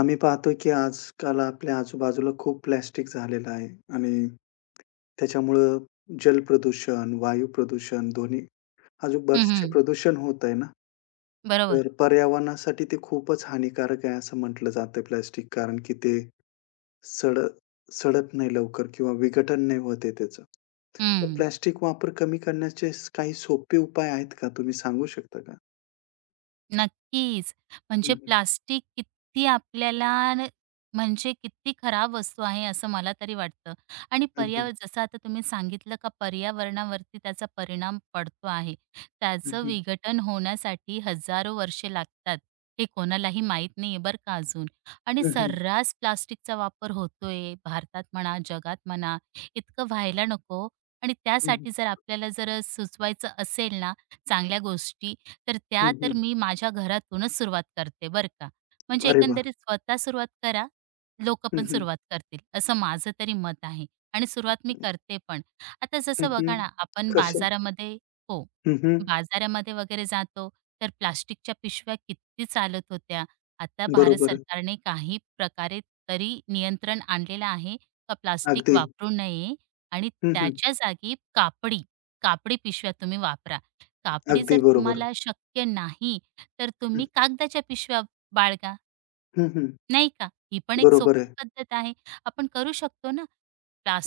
आम्ही पाहतो की आजकाल आपल्या आजूबाजूला खूप प्लास्टिक झालेलं आहे आणि त्याच्यामुळं जल प्रदूषण, वायू प्रदूषण दोन्ही अजून हं, बरेचसे हं. प्रदूषण होत आहे ना, बरोबर. तर पर्यावरणासाठी ते खूपच हानिकारक आहे असं म्हटलं जातं प्लास्टिक. कारण की ते सड सडत नाही लवकर किंवा विघटन नाही होत आहे त्याचं. तर हं. प्लास्टिक वापर कमी करण्याचे काही सोपे उपाय आहेत का? तुम्ही सांगू शकता का? नक्कीच. हं, म्हणजे हं. प्लास्टिक किती आपल्याला म्हणजे किती खराब वस्तू आहे असं मला तरी वाटतं. आणि हं, हं. जसं आता तुम्ही सांगितलं का पर्यावरणावरती त्याचा परिणाम पडतो आहे. हं, त्याचं हं. विघटन होण्यासाठी हजारो वर्षे लागतात. हे कोणालाही माहीत नाहीये बरं का अजून. आणि हं, हं. सर्रास प्लास्टिकचा वापर होतोय भारतात म्हणा, जगात म्हणा. इतकं व्हायला नको आणि हं, त्यासाठी जर आपल्याला जर सुचवायचं असेल ना चांगल्या गोष्टी, तर त्या तर मी माझ्या घरातूनच सुरुवात करते बरं का. म्हणजे अरे वाह! एकंदरीत स्वतः सुरुवात करा, लोकं हं, पण हं. सुरुवात करतील असं माझं तरी मत आहे आणि सुरुवात मी करते पण. आता हं, जसं हं. बघा ना आपण कसं? बाजारामध्ये हो, हं, हं. बाजारामध्ये वगैरे जातो तर प्लास्टिकच्या पिशव्या किती चालत होत्या. आता भारत बरोबर आहे. सरकारने काही प्रकारे तरी नियंत्रण आणलेलं आहे का प्लास्टिक अगदी. वापरू नये आणि हं, हं. त्याच्या जागी कापडी, कापडी पिशव्या तुम्ही वापरा. कापडी अगदी जर बरोबर. तुम्हाला शक्य नाही, तर हं, तुम्ही कागदाच्या पिशव्या बाळगा, हं, हं. नाही का? ही पण एक बरोबर सोपी आहे. पद्धत आहे. आपण करू शकतो ना.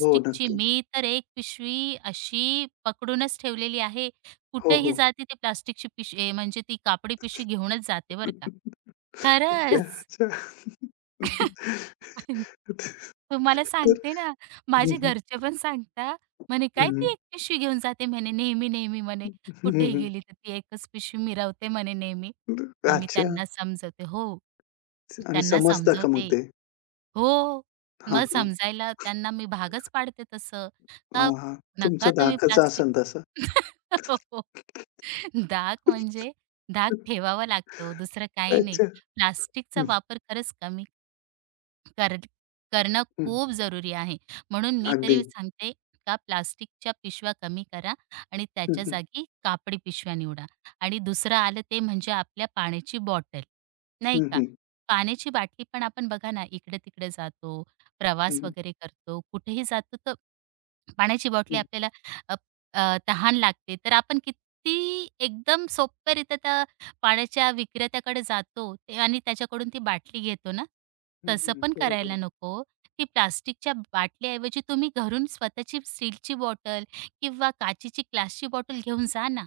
हो, नक्की. मी तर एक पिशवी अशी पकडूनच ठेवलेली आहे. हो, कुठेही हो. जाते ती प्लास्टिकची पिश ए म्हणजे ती कापडी पिशवी घेऊनच जाते बरं का. खरंच. अच्छा, पण अच्छा. तुम्हाला तर सांगते ना, हं, माझे हं. घरचे पण सांगता, म्हणे, हं, "काय हं. ती एक पिशवी घेऊन जाते?" म्हणे, "नेहमी-नेहमी" म्हणे, हं, "कुठेही हं. गेली तर ती एकच पिशवी मिरवते" म्हणे, "नेहमी." मग मी अच्छा त्यांना समजवते हो. आणि त्यांना समजतं का मग समजवते. ते? हो. हां, मग हां. समजायला त्यांना मी भागच पाडते तसं, का हां, हां. तुमचा नका तुम्ही धाकच प्लास्टिक असेल तसा. हो. धाक म्हणजे धाक ठेवावा लागतो, दुसरं काही नाही. अच्छा. प्लास्टिकचा हं, वापर खरंच कमी कर करणं हं. खूप जरुरी आहे. म्हणून मी अगदी. तरी सांगते का प्लास्टिकच्या पिशव्या कमी करा आणि हं, त्याच्या हं. जागी कापडी पिशव्या निवडा. आणि दुसरं आलं ते म्हणजे आपल्या पाण्याची बॉटल, नाही हं, का? हं. पाण्याची बाटली पण आपण बघा ना, इकडे-तिकडे जातो, हं, प्रवास हं. वगैरे करतो, कुठेही जातो तर पाण्याची बाटली आपल्याला अ, तहान लागते, तर आपण किती एकदम सोप्यारीत्या त्या पाण्याच्या विक्रेत्याकडे जातो ते आणि त्याच्याकडून ती बाटली घेतो ना, हं, तसं हं. पण बरोबर करायला आहे. नको. ती प्लास्टिकच्या बाटलीऐवजी तुम्ही घरून स्वतःची स्टीलची बॉटल किंवा काचेची ग्लासची बॉटल घेऊन जा ना.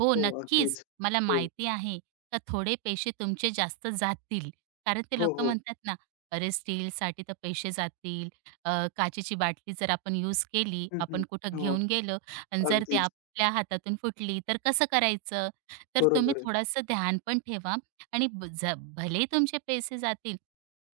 हो, हो, नक्कीच. अगदीच. मला हो. माहिती आहे का थोडे पैसे तुमचे जास्त जातील. कारण ते हो, लोकं हो. म्हणतात ना, "अरे, स्टीलसाठी तर पैसे जातील." काचेची बाटली जर आपण यूज केली, हं, हं. आपण कुठं हो, घेऊन गेलो आणि जर ते अगदीच. आपल्या हातातून फुटली, तर कसं करायचं? तर तुम्ही बरोबर आहे. थोडंसं ध्यान पण ठेवा आणि ब ज भलेही तुमचे पैसे जातील,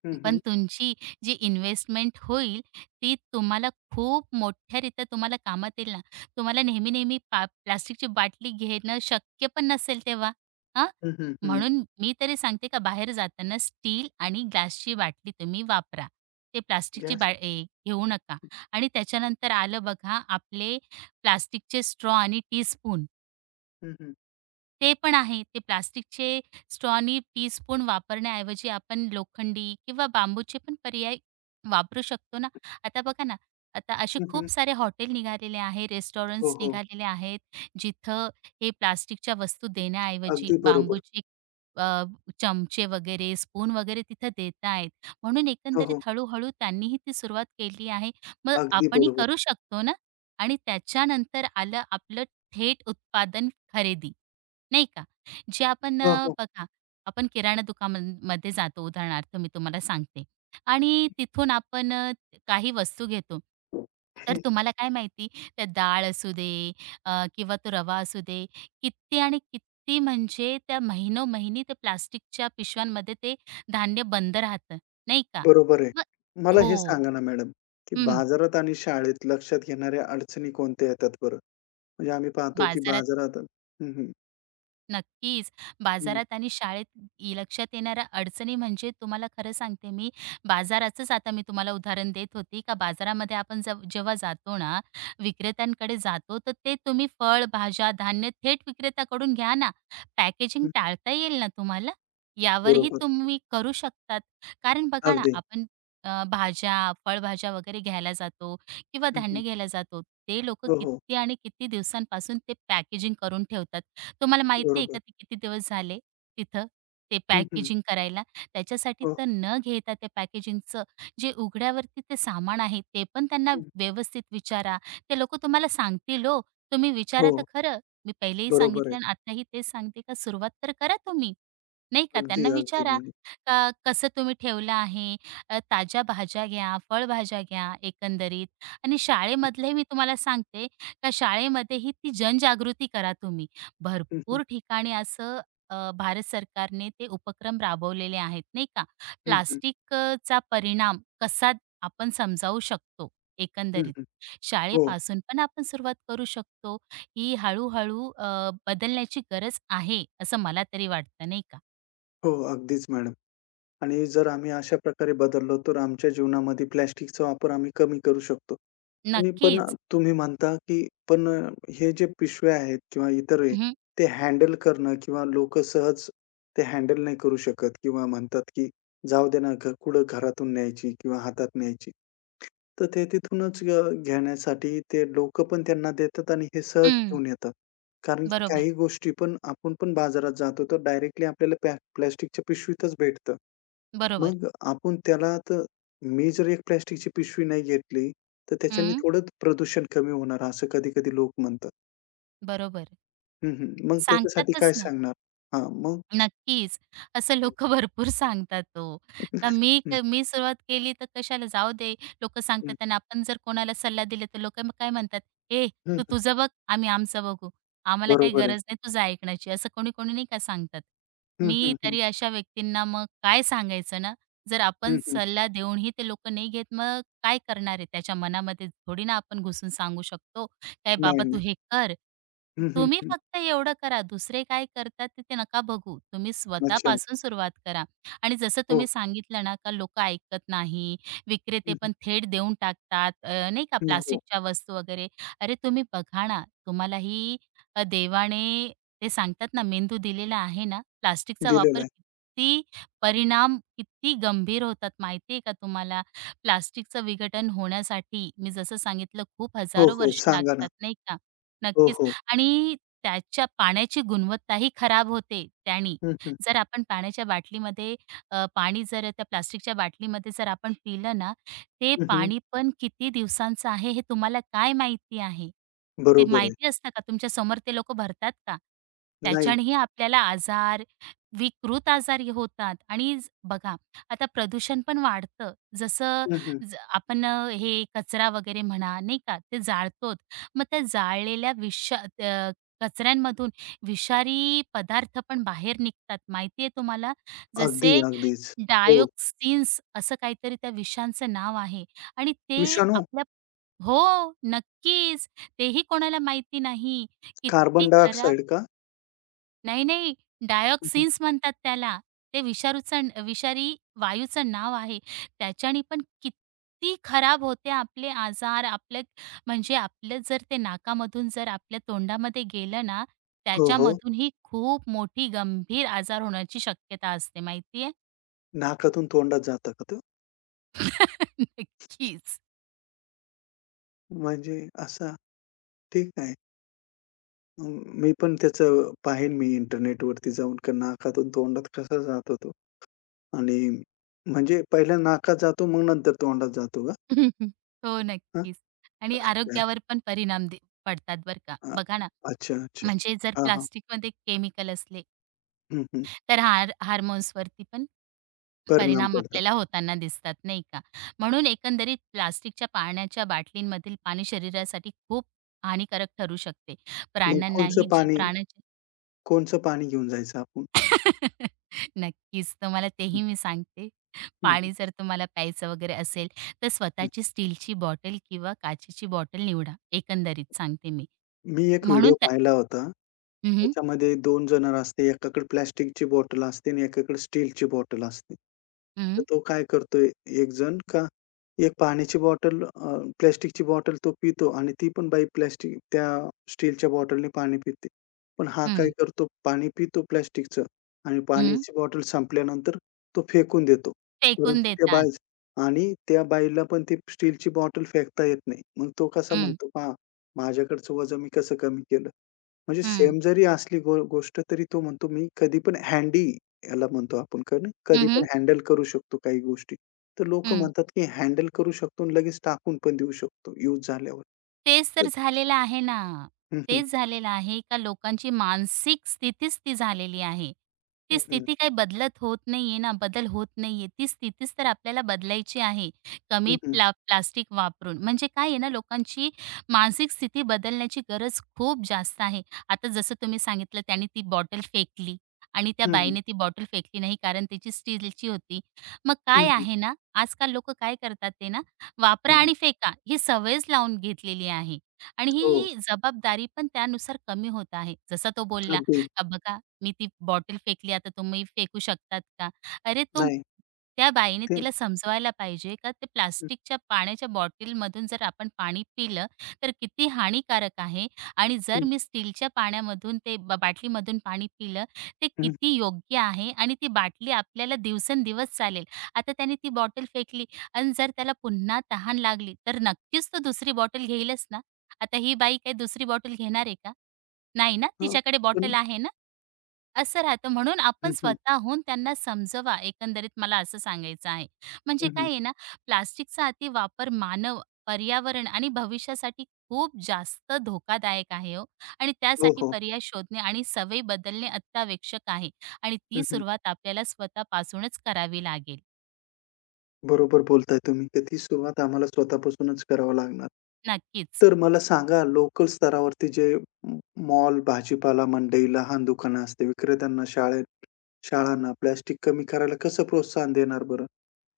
हं, पण हं. तुमची जी इन्व्हेस्टमेंट होईल, ती तुम्हाला खूप मोठ्यारीत्या तुम्हाला कामात येईल ना. तुम्हाला नेहमी-नेहमी प्लास्टिकची बाटली घेणं शक्य पण नसेल तेव्हा. हां, हं, हं, हं. म्हणून मी तरी सांगते का बाहेर जाताना स्टील आणि ग्लासची बाटली तुम्ही वापरा. ते प्लास्टिकची गॅस बा ए घेऊ नका आणि त्याच्यानंतर आलं बघा आपले प्लास्टिकचे स्ट्रॉ आणि टीस्पून. हं, हं. ते पण आहे. ते प्लास्टिकचे स्ट्रॉनी, टीस्पून वापरण्याऐवजी आपण लोखंडी किंवा बांबूचे पण पर्याय वापरू शकतो ना. आता बघा ना, आता असे हं, हं. खूप सारे हॉटेल निघालेले आहे, हो, रेस्टॉरंट्स हो. निघालेले आहेत, जिथं हे प्लास्टिकच्या वस्तू देण्याऐवजी अगदी बरोबर. बांबूचे अ, चमचे वगैरे, स्पून वगैरे तिथं देत आहेत. म्हणून हो, हो. एकंदरीत हळू त्यांनीही ती सुरुवात केली आहे. मग अगदी आपणही बरोबर. करू शकतो ना. आणि त्याच्यानंतर आलं आपलं थेट उत्पादन खरेदी. नाही का? जे आपण हो, हो. बघा, आपण किराणा दुकानामध्ये जातो उदाहरणार्थ मी तुम्हाला सांगते आणि तिथून आपण काही वस्तू घेतो. तर हं. तुम्हाला काय माहिती त्या डाळ असू दे किंवा तो रवा असू दे, किती आणि किती म्हणजे त्या महिनोमहिनी ते प्लास्टिकच्या पिशव्यांमध्ये ते धान्य बंद राहतं, नाही का? बरोबर आहे. मग मला हे हो. सांगा ना मॅडम, की हं. बाजारात आणि शाळेत लक्षात घेणाऱ्या अडचणी कोणत्या येतात बरं? म्हणजे आम्ही पाहतो की बाजारात बाजारात हं, हं. नक्कीच. हं, बाजारात आणि शाळेत लक्षात येणाऱ्या अडचणी म्हणजे तुम्हाला खरं सांगते मी, बाजाराचंच आता मी तुम्हाला उदाहरण देत होती का बाजारामध्ये आपण जेव्हा जातो ना, विक्रेत्यांकडे जातो, तर ते तुम्ही फळ, भाज्या, धान्य थेट विक्रेत्याकडून घ्या ना. पॅकेजिंग हं. टाळता येईल ना तुम्हाला, यावरही बरोबर. तुम्ही करू शकतात. कारण बघा ना, अगदी. आपण भाज्या, फळभाज्या वगैरे घ्यायला जातो किंवा हं, हं. धान्य घ्यायला जातो. ते लोकं हो, हो. किती आणि किती दिवसांपासून ते पॅकेजिंग करून ठेवतात. तुम्हाला माहिती आहे बरोबर. का ते किती दिवस झाले तिथं ते हं, हं. पॅकेजिंग करायला? त्याच्यासाठी हो. तर न घेता त्या पॅकेजिंगचं जे उघड्यावरती ते सामान आहे ते पण त्यांना हं. व्यवस्थित विचारा. ते लोकं तुम्हाला सांगतील हो. तुम्ही हो. विचारा तर खरं. मी पहिलेही बरोबर आहे. सांगितलं आणि आताही तेच सांगते का सुरुवात तर करा तुम्ही, नाही का? अगदी, त्यांना विचारा अगदी. का कसं तुम्ही ठेवलं आहे? ताज्या भाज्या घ्या, फळभाज्या घ्या एकंदरीत आणि हं, हं. शाळेमधलंही मी तुम्हाला सांगते का शाळेमध्येही ती जनजागृती करा तुम्ही. भर भरपूर ठिकाणी असं भारत सरकारने ते उपक्रम राबवलेले आहेत नाही का. हं, हं. प्लास्टिकचा परिणाम कसा आपण समजावू शकतो हं, एकंदरीत. हं. हो. शाळेपासून पण आपण सुरुवात करू शकतो. ही हळू-हळू बदलण्याची गरज आहे असं मला तरी वाटतं नाही का. हो, अगदीच मॅडम. आणि जर आम्ही अशा प्रकारे बदललो, तर आमच्या जीवनामध्ये प्लास्टिकचा वापर आम्ही कमी करू शकतो. आणि पण नक्कीच. तुम्ही म्हणता, की पण हे जे पिशव्या आहेत किंवा इतर आहे, हं, ते हँडल करणं किंवा लोकं सहज ते हँडल नाही करू शकत किंवा म्हणतात, की जाऊ दे ना, कुठं घरातून न्यायची किंवा हातात न्यायची. तर ते तिथूनच घेण्यासाठी ते लोकं पण त्यांना देतात आणि हे सहज हं. घेऊन येतात. कारण की बरोबर, काही गोष्टी पण आपण पण बाजारात जातो तर डायरेक्टली आपल्याला प्लास्टिकच्या पिशवीतच भेटतं. बरोबर. मग आपण त्याला तर मी जर एक प्लास्टिकची पिशवी नाही घेतली, तर त्याच्याने हं, थोडं प्रदूषण कमी होणार असं कधी-कधी लोक म्हणतात. बरोबर. हं, हं. मग त्याच्यासाठी सांगतातच काय ना. सांगणार? हां, मग नक्कीच. असं लोक भरपूर सांगतात तो, हं, का मी मी सुरुवात केली तर कशाला जाऊ दे. लोक हं. सांगतात आणि आपण जर कोणाला सल्ला दिला तर लोकं काय म्हणतात, "ए, हं, तू हं. तुझं बघ, आम्ही आमचं बघू. आम्हाला काही बरोबर आहे. गरज नाही तुझं ऐकण्याची." असं कोणी-कोणी नाही का सांगतात. हं, मी हं, हं. तरी अशा व्यक्तींना मग काय सांगायचं ना. जर आपण हं, हं. सल्ला देऊनही ते लोकं नाही घेत, मग काय करणार आहे? त्याच्या मनामध्ये थोडी ना आपण घुसून सांगू शकतो. "काय नाही, बाबा तू नाही. हे कर." हं, हं, तुम्ही हं. फक्त एवढं करा, दुसरे काय करतात ते ते नका बघू. तुम्ही अच्छा. स्वतःपासून सुरुवात करा आणि जसं हो. तुम्ही सांगितलं ना, का लोकं ऐकत नाही, हं, विक्रेते हं. पण थेट देऊन टाकतात, नाही का हो. प्लास्टिकच्या वस्तू वगैरे. अरे तुम्ही बघा ना, तुम्हालाही देवाने ते सांगतात ना, मेंदू दिलेला आहे ना, प्लास्टिकचा दिलेला वापर आहे. किती परिणाम किती गंभीर होतात माहिती का तुम्हाला? प्लास्टिकचं विघटन होण्यासाठी मी जसं सांगितलं खूप हो, हजारो हो. वर्ष सांगा ना. लागतात नाही का? हो, नक्कीच हो. आणि त्याच्या पाण्याची गुणवत्ताही खराब होते त्यानी. हं, हं. जर आपण पाण्याच्या बाटलीमध्ये पाणी जर त्या प्लास्टिकच्या बाटलीमध्ये जर आपण पिलं ना, ते हं, हं. पाणी पण किती दिवसांचं आहे हे तुम्हाला काय माहिती आहे? ते बरोबर आहे. माहिती असतं का? तुमच्या समोर ते लोकं भरतात का? नाही. त्याच्यानेही आपल्याला आजार, विकृत आजार हे होतात आणि ज- बघा आता प्रदूषण पण वाढतं. जसं हं, हं. आपण हे कचरा वगैरे म्हणा, नाही का, ते जाळतोत. मग त्या जाळलेल्या कचऱ्यांमधून विषारी पदार्थ पण बाहेर निघतात, माहिती तुम्हाला? अगदी, जसे अगदीच. हो. डायऑक्सिन्स असं काहीतरी त्या विषांचं नाव आहे आणि ते विषाणू, आपल्या हो, नक्कीच. तेही कोणाला माहिती नाही. किती कार्बन खरा डायऑक्साईड का? नाही, नाही. हं, हं. डायऑक्सिन्स म्हणतात त्याला. ते विषारी वायूचं नाव आहे. त्याच्याने पण किती खराब होते आपले आजार. आपले म्हणजे आपलं जर ते नाकामधून जर आपल्या तोंडामध्ये गेलं ना, हो, हो. त्याच्यामधूनही खूप मोठी गंभीर आजार होण्याची शक्यता असते माहिती आहे? नाकातून तोंडात जातं का तो? नक्कीच. म्हणजे असा ठीक आहे. अ, मी पण त्याचं पाहेन मी इंटरनेटवरती जाऊन का नाकातून तोंडात कसा जातो तो? आणि म्हणजे पहिला नाकात जातो मग नंतर तोंडात जातो का? हो, हां. नक्कीच. आणि काय? आरोग्यावर पण परिणाम पडतात बरं का. अ, बघा ना, अच्छा, अच्छा. म्हणजे जर हां, हां. प्लास्टिकमध्ये केमिकल असले, हं, हं. तर हार्मोन्सवरती पण परिणाम परिणाम पडतात. आपल्याला होताना दिसतात नाही का? म्हणून एकंदरीत प्लास्टिकच्या पाण्याच्या बाटलींमधील पाणी शरीरासाठी खूप हानिकारक ठरू शकते. मग कोणचं प्राण्यांनाही जी पाणी प्राण्याची कोणचं पाणी घेऊन जायचं आपण? नक्कीच तुम्हाला हं, तेही मी सांगते. हं, पाणी जर तुम्हाला प्यायचं वगैरे असेल, तर हं, स्वतःची स्टीलची बॉटल किंवा काचेची बॉटल निवडा. एकंदरीत सांगते मी. मी एक म्हणून व्हिडिओ त्या पाहिला होता. हं, हं, त्याच्यामध्ये 2 जणं असते. एकाकडे प्लास्टिकची बॉटल असते आणि एकाकडे स्टीलची बॉटल असते. तर हं, तो काय करतोय एक जण का एक पाण्याची बॉटल प्लास्टिकची बॉटल तो पितो आणि ती पण बाई प्लास्टिक त्या स्टीलच्या बॉटलने पाणी पिते. पण हा काय हं, करतो पाणी पितो प्लास्टिकचं आणि पाण्याची बॉटल संपल्यानंतर तो फेकून देतो. फेकून परंतु त्या देतात. बाई आणि त्या बाईला पण ती स्टीलची बॉटल फेकता येत नाही. मग तो कसा हं, म्हणतो, "पहा माझ्याकडचं वजन मी कसं कमी केलं? म्हणजे हं. सेम जरी असली गोष्ट तरी तो म्हणतो मी कधीपण हँडी याला म्हणतो आपण का नाही, हं, कधीपण हं. हँडल करू शकतो काही गोष्टी. तर लोकं म्हणतात, की हँडल करू शकतो आणि लगेच टाकून पण देऊ शकतो यूज झाल्यावर. तेच तर तर झालेलं आहे ना. हं, हं. तेच झालेलं आहे का लोकांची मानसिक स्थितीच ती झालेली आहे. हं, ती हं. स्थिती काही बदलत होत नाहीये ना, बदल होत नाहीये. ती स्थितीच तर आपल्याला बदलायची आहे. हं, कमी हं. प्लास्टिक वापरून. म्हणजे काय आहे ना, लोकांची मानसिक स्थिती बदलण्याची गरज खूप जास्त आहे. आता जसं तुम्ही सांगितलं त्याने ती बॉटल फेकली आणि त्या हं, हं. बाईने ती बॉटल फेकली नाही कारण त्याची स्टीलची होती. मग हं, काय हं. आहे ना, आजकाल लोकं काय करतात ते ना वापरा हं, आणि फेका ही सवयच लावून घेतलेली आहे आणि हो. ही जबाबदारी पण त्यानुसार कमी होत आहे. जसा तो बोलला, अगदी. "का बघा मी ती बॉटल फेकली आता तुम्ही फेकू शकतात का?" अरे तो नाही. त्या बाईने ते तिला समजवायला पाहिजे का ते हं, प्लास्टिकच्या पाण्याच्या बॉटलमधून जर आपण पाणी पिलं तर किती हानिकारक आहे आणि जर हं. मी स्टीलच्या पाण्यामधून ते बाटलीमधून पाणी पिलं ते हं. किती योग्य आहे आणि ती बाटली आपल्याला दिवसेंदिवस चालेल. आता त्याने ती बॉटल फेकली आणि जर त्याला पुन्हा तहान लागली, तर नक्कीच तो दुसरी बॉटल घेईलच ना. आता ही बाई काही दुसरी बॉटल घेणार आहे का? नाही ना, हां. तिच्याकडे पण बॉटल आहे ना, असं राहतं. म्हणून आपण हं, हं. स्वतःहून त्यांना समजवा, एकंदरीत मला असं सांगायचं आहे. म्हणजे हं, हं. काय आहे ना, प्लास्टिकचा अतिवापर मानव, पर्यावरण आणि भविष्यासाठी खूप जास्त धोकादायक आहे हो आणि हो, त्यासाठी हो. पर्याय शोधणे आणि सवयी बदलणे अत्यावश्यक आहे आणि हं, ती हं. सुरुवात आपल्याला स्वतःपासूनच करावी लागेल. बरोबर बोलताय तुम्ही, तर ती सुरुवात आम्हाला स्वतःपासूनच करावं लागणार. नक्कीच, तर मला सांगा लोकल स्तरावरती जे मॉल, भाजीपाला मंडई, लहान दुकानं असते, विक्रेत्यांना शाळेत शाळांना प्लास्टिक कमी करायला कसं प्रोत्साहन देणार बरं?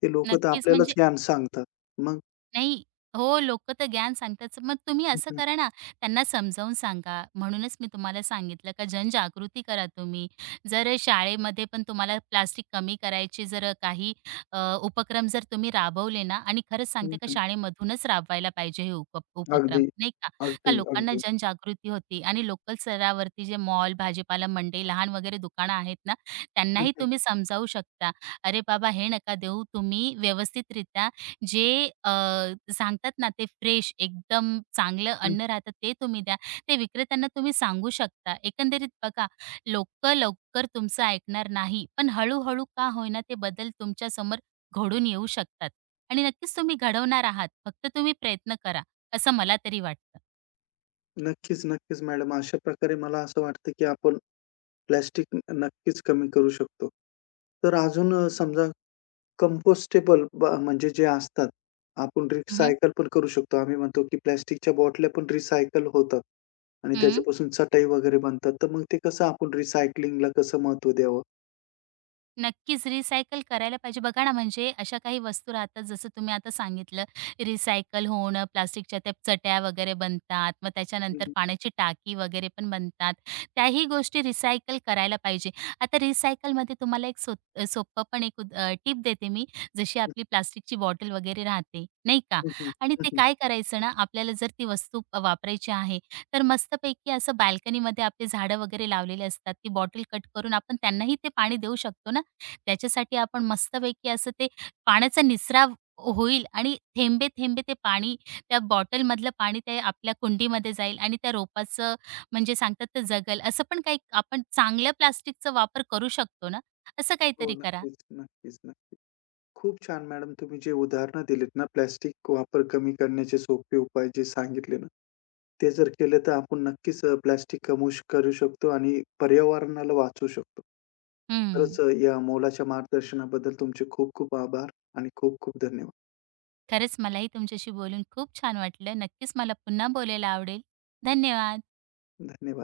ते लोकं तर नक्कीच आपल्यालाच म्हणजे ज्ञान सांगतात. मग नाही. हो, लोकं तर ज्ञान सांगतातच. मग तुम्ही हं, असं हं, करा ना, त्यांना समजावून सांगा. म्हणूनच मी तुम्हाला सांगितलं का जनजागृती करा तुम्ही. जर शाळेमध्ये पण तुम्हाला प्लास्टिक कमी करायचे जर काही उपक्रम जर तुम्ही राबवले ना आणि खरंच सांगते का हं, शाळेमधूनच राबवायला पाहिजे हे उपक्रम, अगदी, नाही का? का अगदी, लोकांना अगदी. जनजागृती होती आणि लोकल स्तरावरती जे मॉल, भाजीपाला मंडई, लहान वगैरे दुकानं आहेत ना, हं, त्यांनाही हं, तुम्ही समजावू शकता. "अरे बाबा, हे नका देऊ. तुम्ही व्यवस्थितरित्या जे अ, सांगतात ना ते फ्रेश एकदम चांगलं हं. अन्न राहतं ते तुम्ही द्या. ते विक्रेत्यांना तुम्ही सांगू शकता. एकंदरीत बघा लोकं लवकर तुमचं ऐकणार नाही, पण हळू-हळू का होईना ते बदल तुमच्यासमोर घडून येऊ शकतात आणि नक्कीच तुम्ही घडवणार आहात. फक्त तुम्ही प्रयत्न करा, असं मला तरी वाटतं. नक्कीच, नक्कीच मॅडम. अशा प्रकारे मला असं वाटतं, की आपण प्लास्टिक नक्कीच कमी करू शकतो. तर अजून समजा कंपोस्टेबल म्हणजे जे असतात, आपण हं, हं. रिसायकल पण करू शकतो. आम्ही म्हणतो, की प्लास्टिकच्या बाटल्या पण रिसायकल होतात आणि त्याच्यापासून चटई वगैरे बनतात. तर मग ते कसं आपण रिसायकलिंगला कसं महत्त्व द्यावं? नक्कीच रिसायकल करायला पाहिजे. बघा ना, म्हणजे अशा काही वस्तू राहतात जसं तुम्ही आता सांगितलं रिसायकल होणं, प्लास्टिकच्या त्या चट्या वगैरे बनतात. मग हं, त्याच्यानंतर हं. पाण्याची टाकी वगैरे पण बनतात. त्याही गोष्टी रिसायकल करायला पाहिजे. आता रिसायकलमध्ये तुम्हाला एक सोपं पण एक टिप देते मी. जशी आपली प्लास्टिकची बॉटल वगैरे राहते, नाही का? हं, हं. आणि ते हं, काय करायचं ना, आपल्याला जर ती वस्तू वापरायची आहे, तर मस्तपैकी असं बाल्कनीमध्ये आपली झाडं वगैरे लावलेली असतात. ती बॉटल कट करून आपण त्यांनाही ते पाणी देऊ शकतो ना. त्याच्यासाठी आपण मस्तपैकी असं ते पाण्याचा निचरा होईल आणि थेंबे थेंबे ते पाणी त्या बॉटलमधलं पाणी ते आपल्या कुंडीमध्ये जाईल आणि त्या रोपाचं म्हणजे सांगतात ते जगल. असं पण काही आपण चांगल्या प्लास्टिकचा वापर करू शकतो ना, असं हो, काहीतरी करा. नक्कीच, नक्कीच, नक्कीच. खूप छान मॅडम तुम्ही जे उदाहरणं दिलीत ना, प्लास्टिक वापर कमी करण्याचे सोपे उपाय जे सांगितले ना, ते जर केले तर आपण नक्कीच कमी करू शकतो आणि पर्यावरणाला वाचवू शकतो. हं. खरंच या मोलाच्या मार्गदर्शनाबद्दल तुमचे खूप खूप आभार आणि खूप खूप धन्यवाद. खरंच मलाही तुमच्याशी बोलून खूप छान वाटलं. नक्कीच मला पुन्हा बोलायला आवडेल. धन्यवाद. धन्यवाद.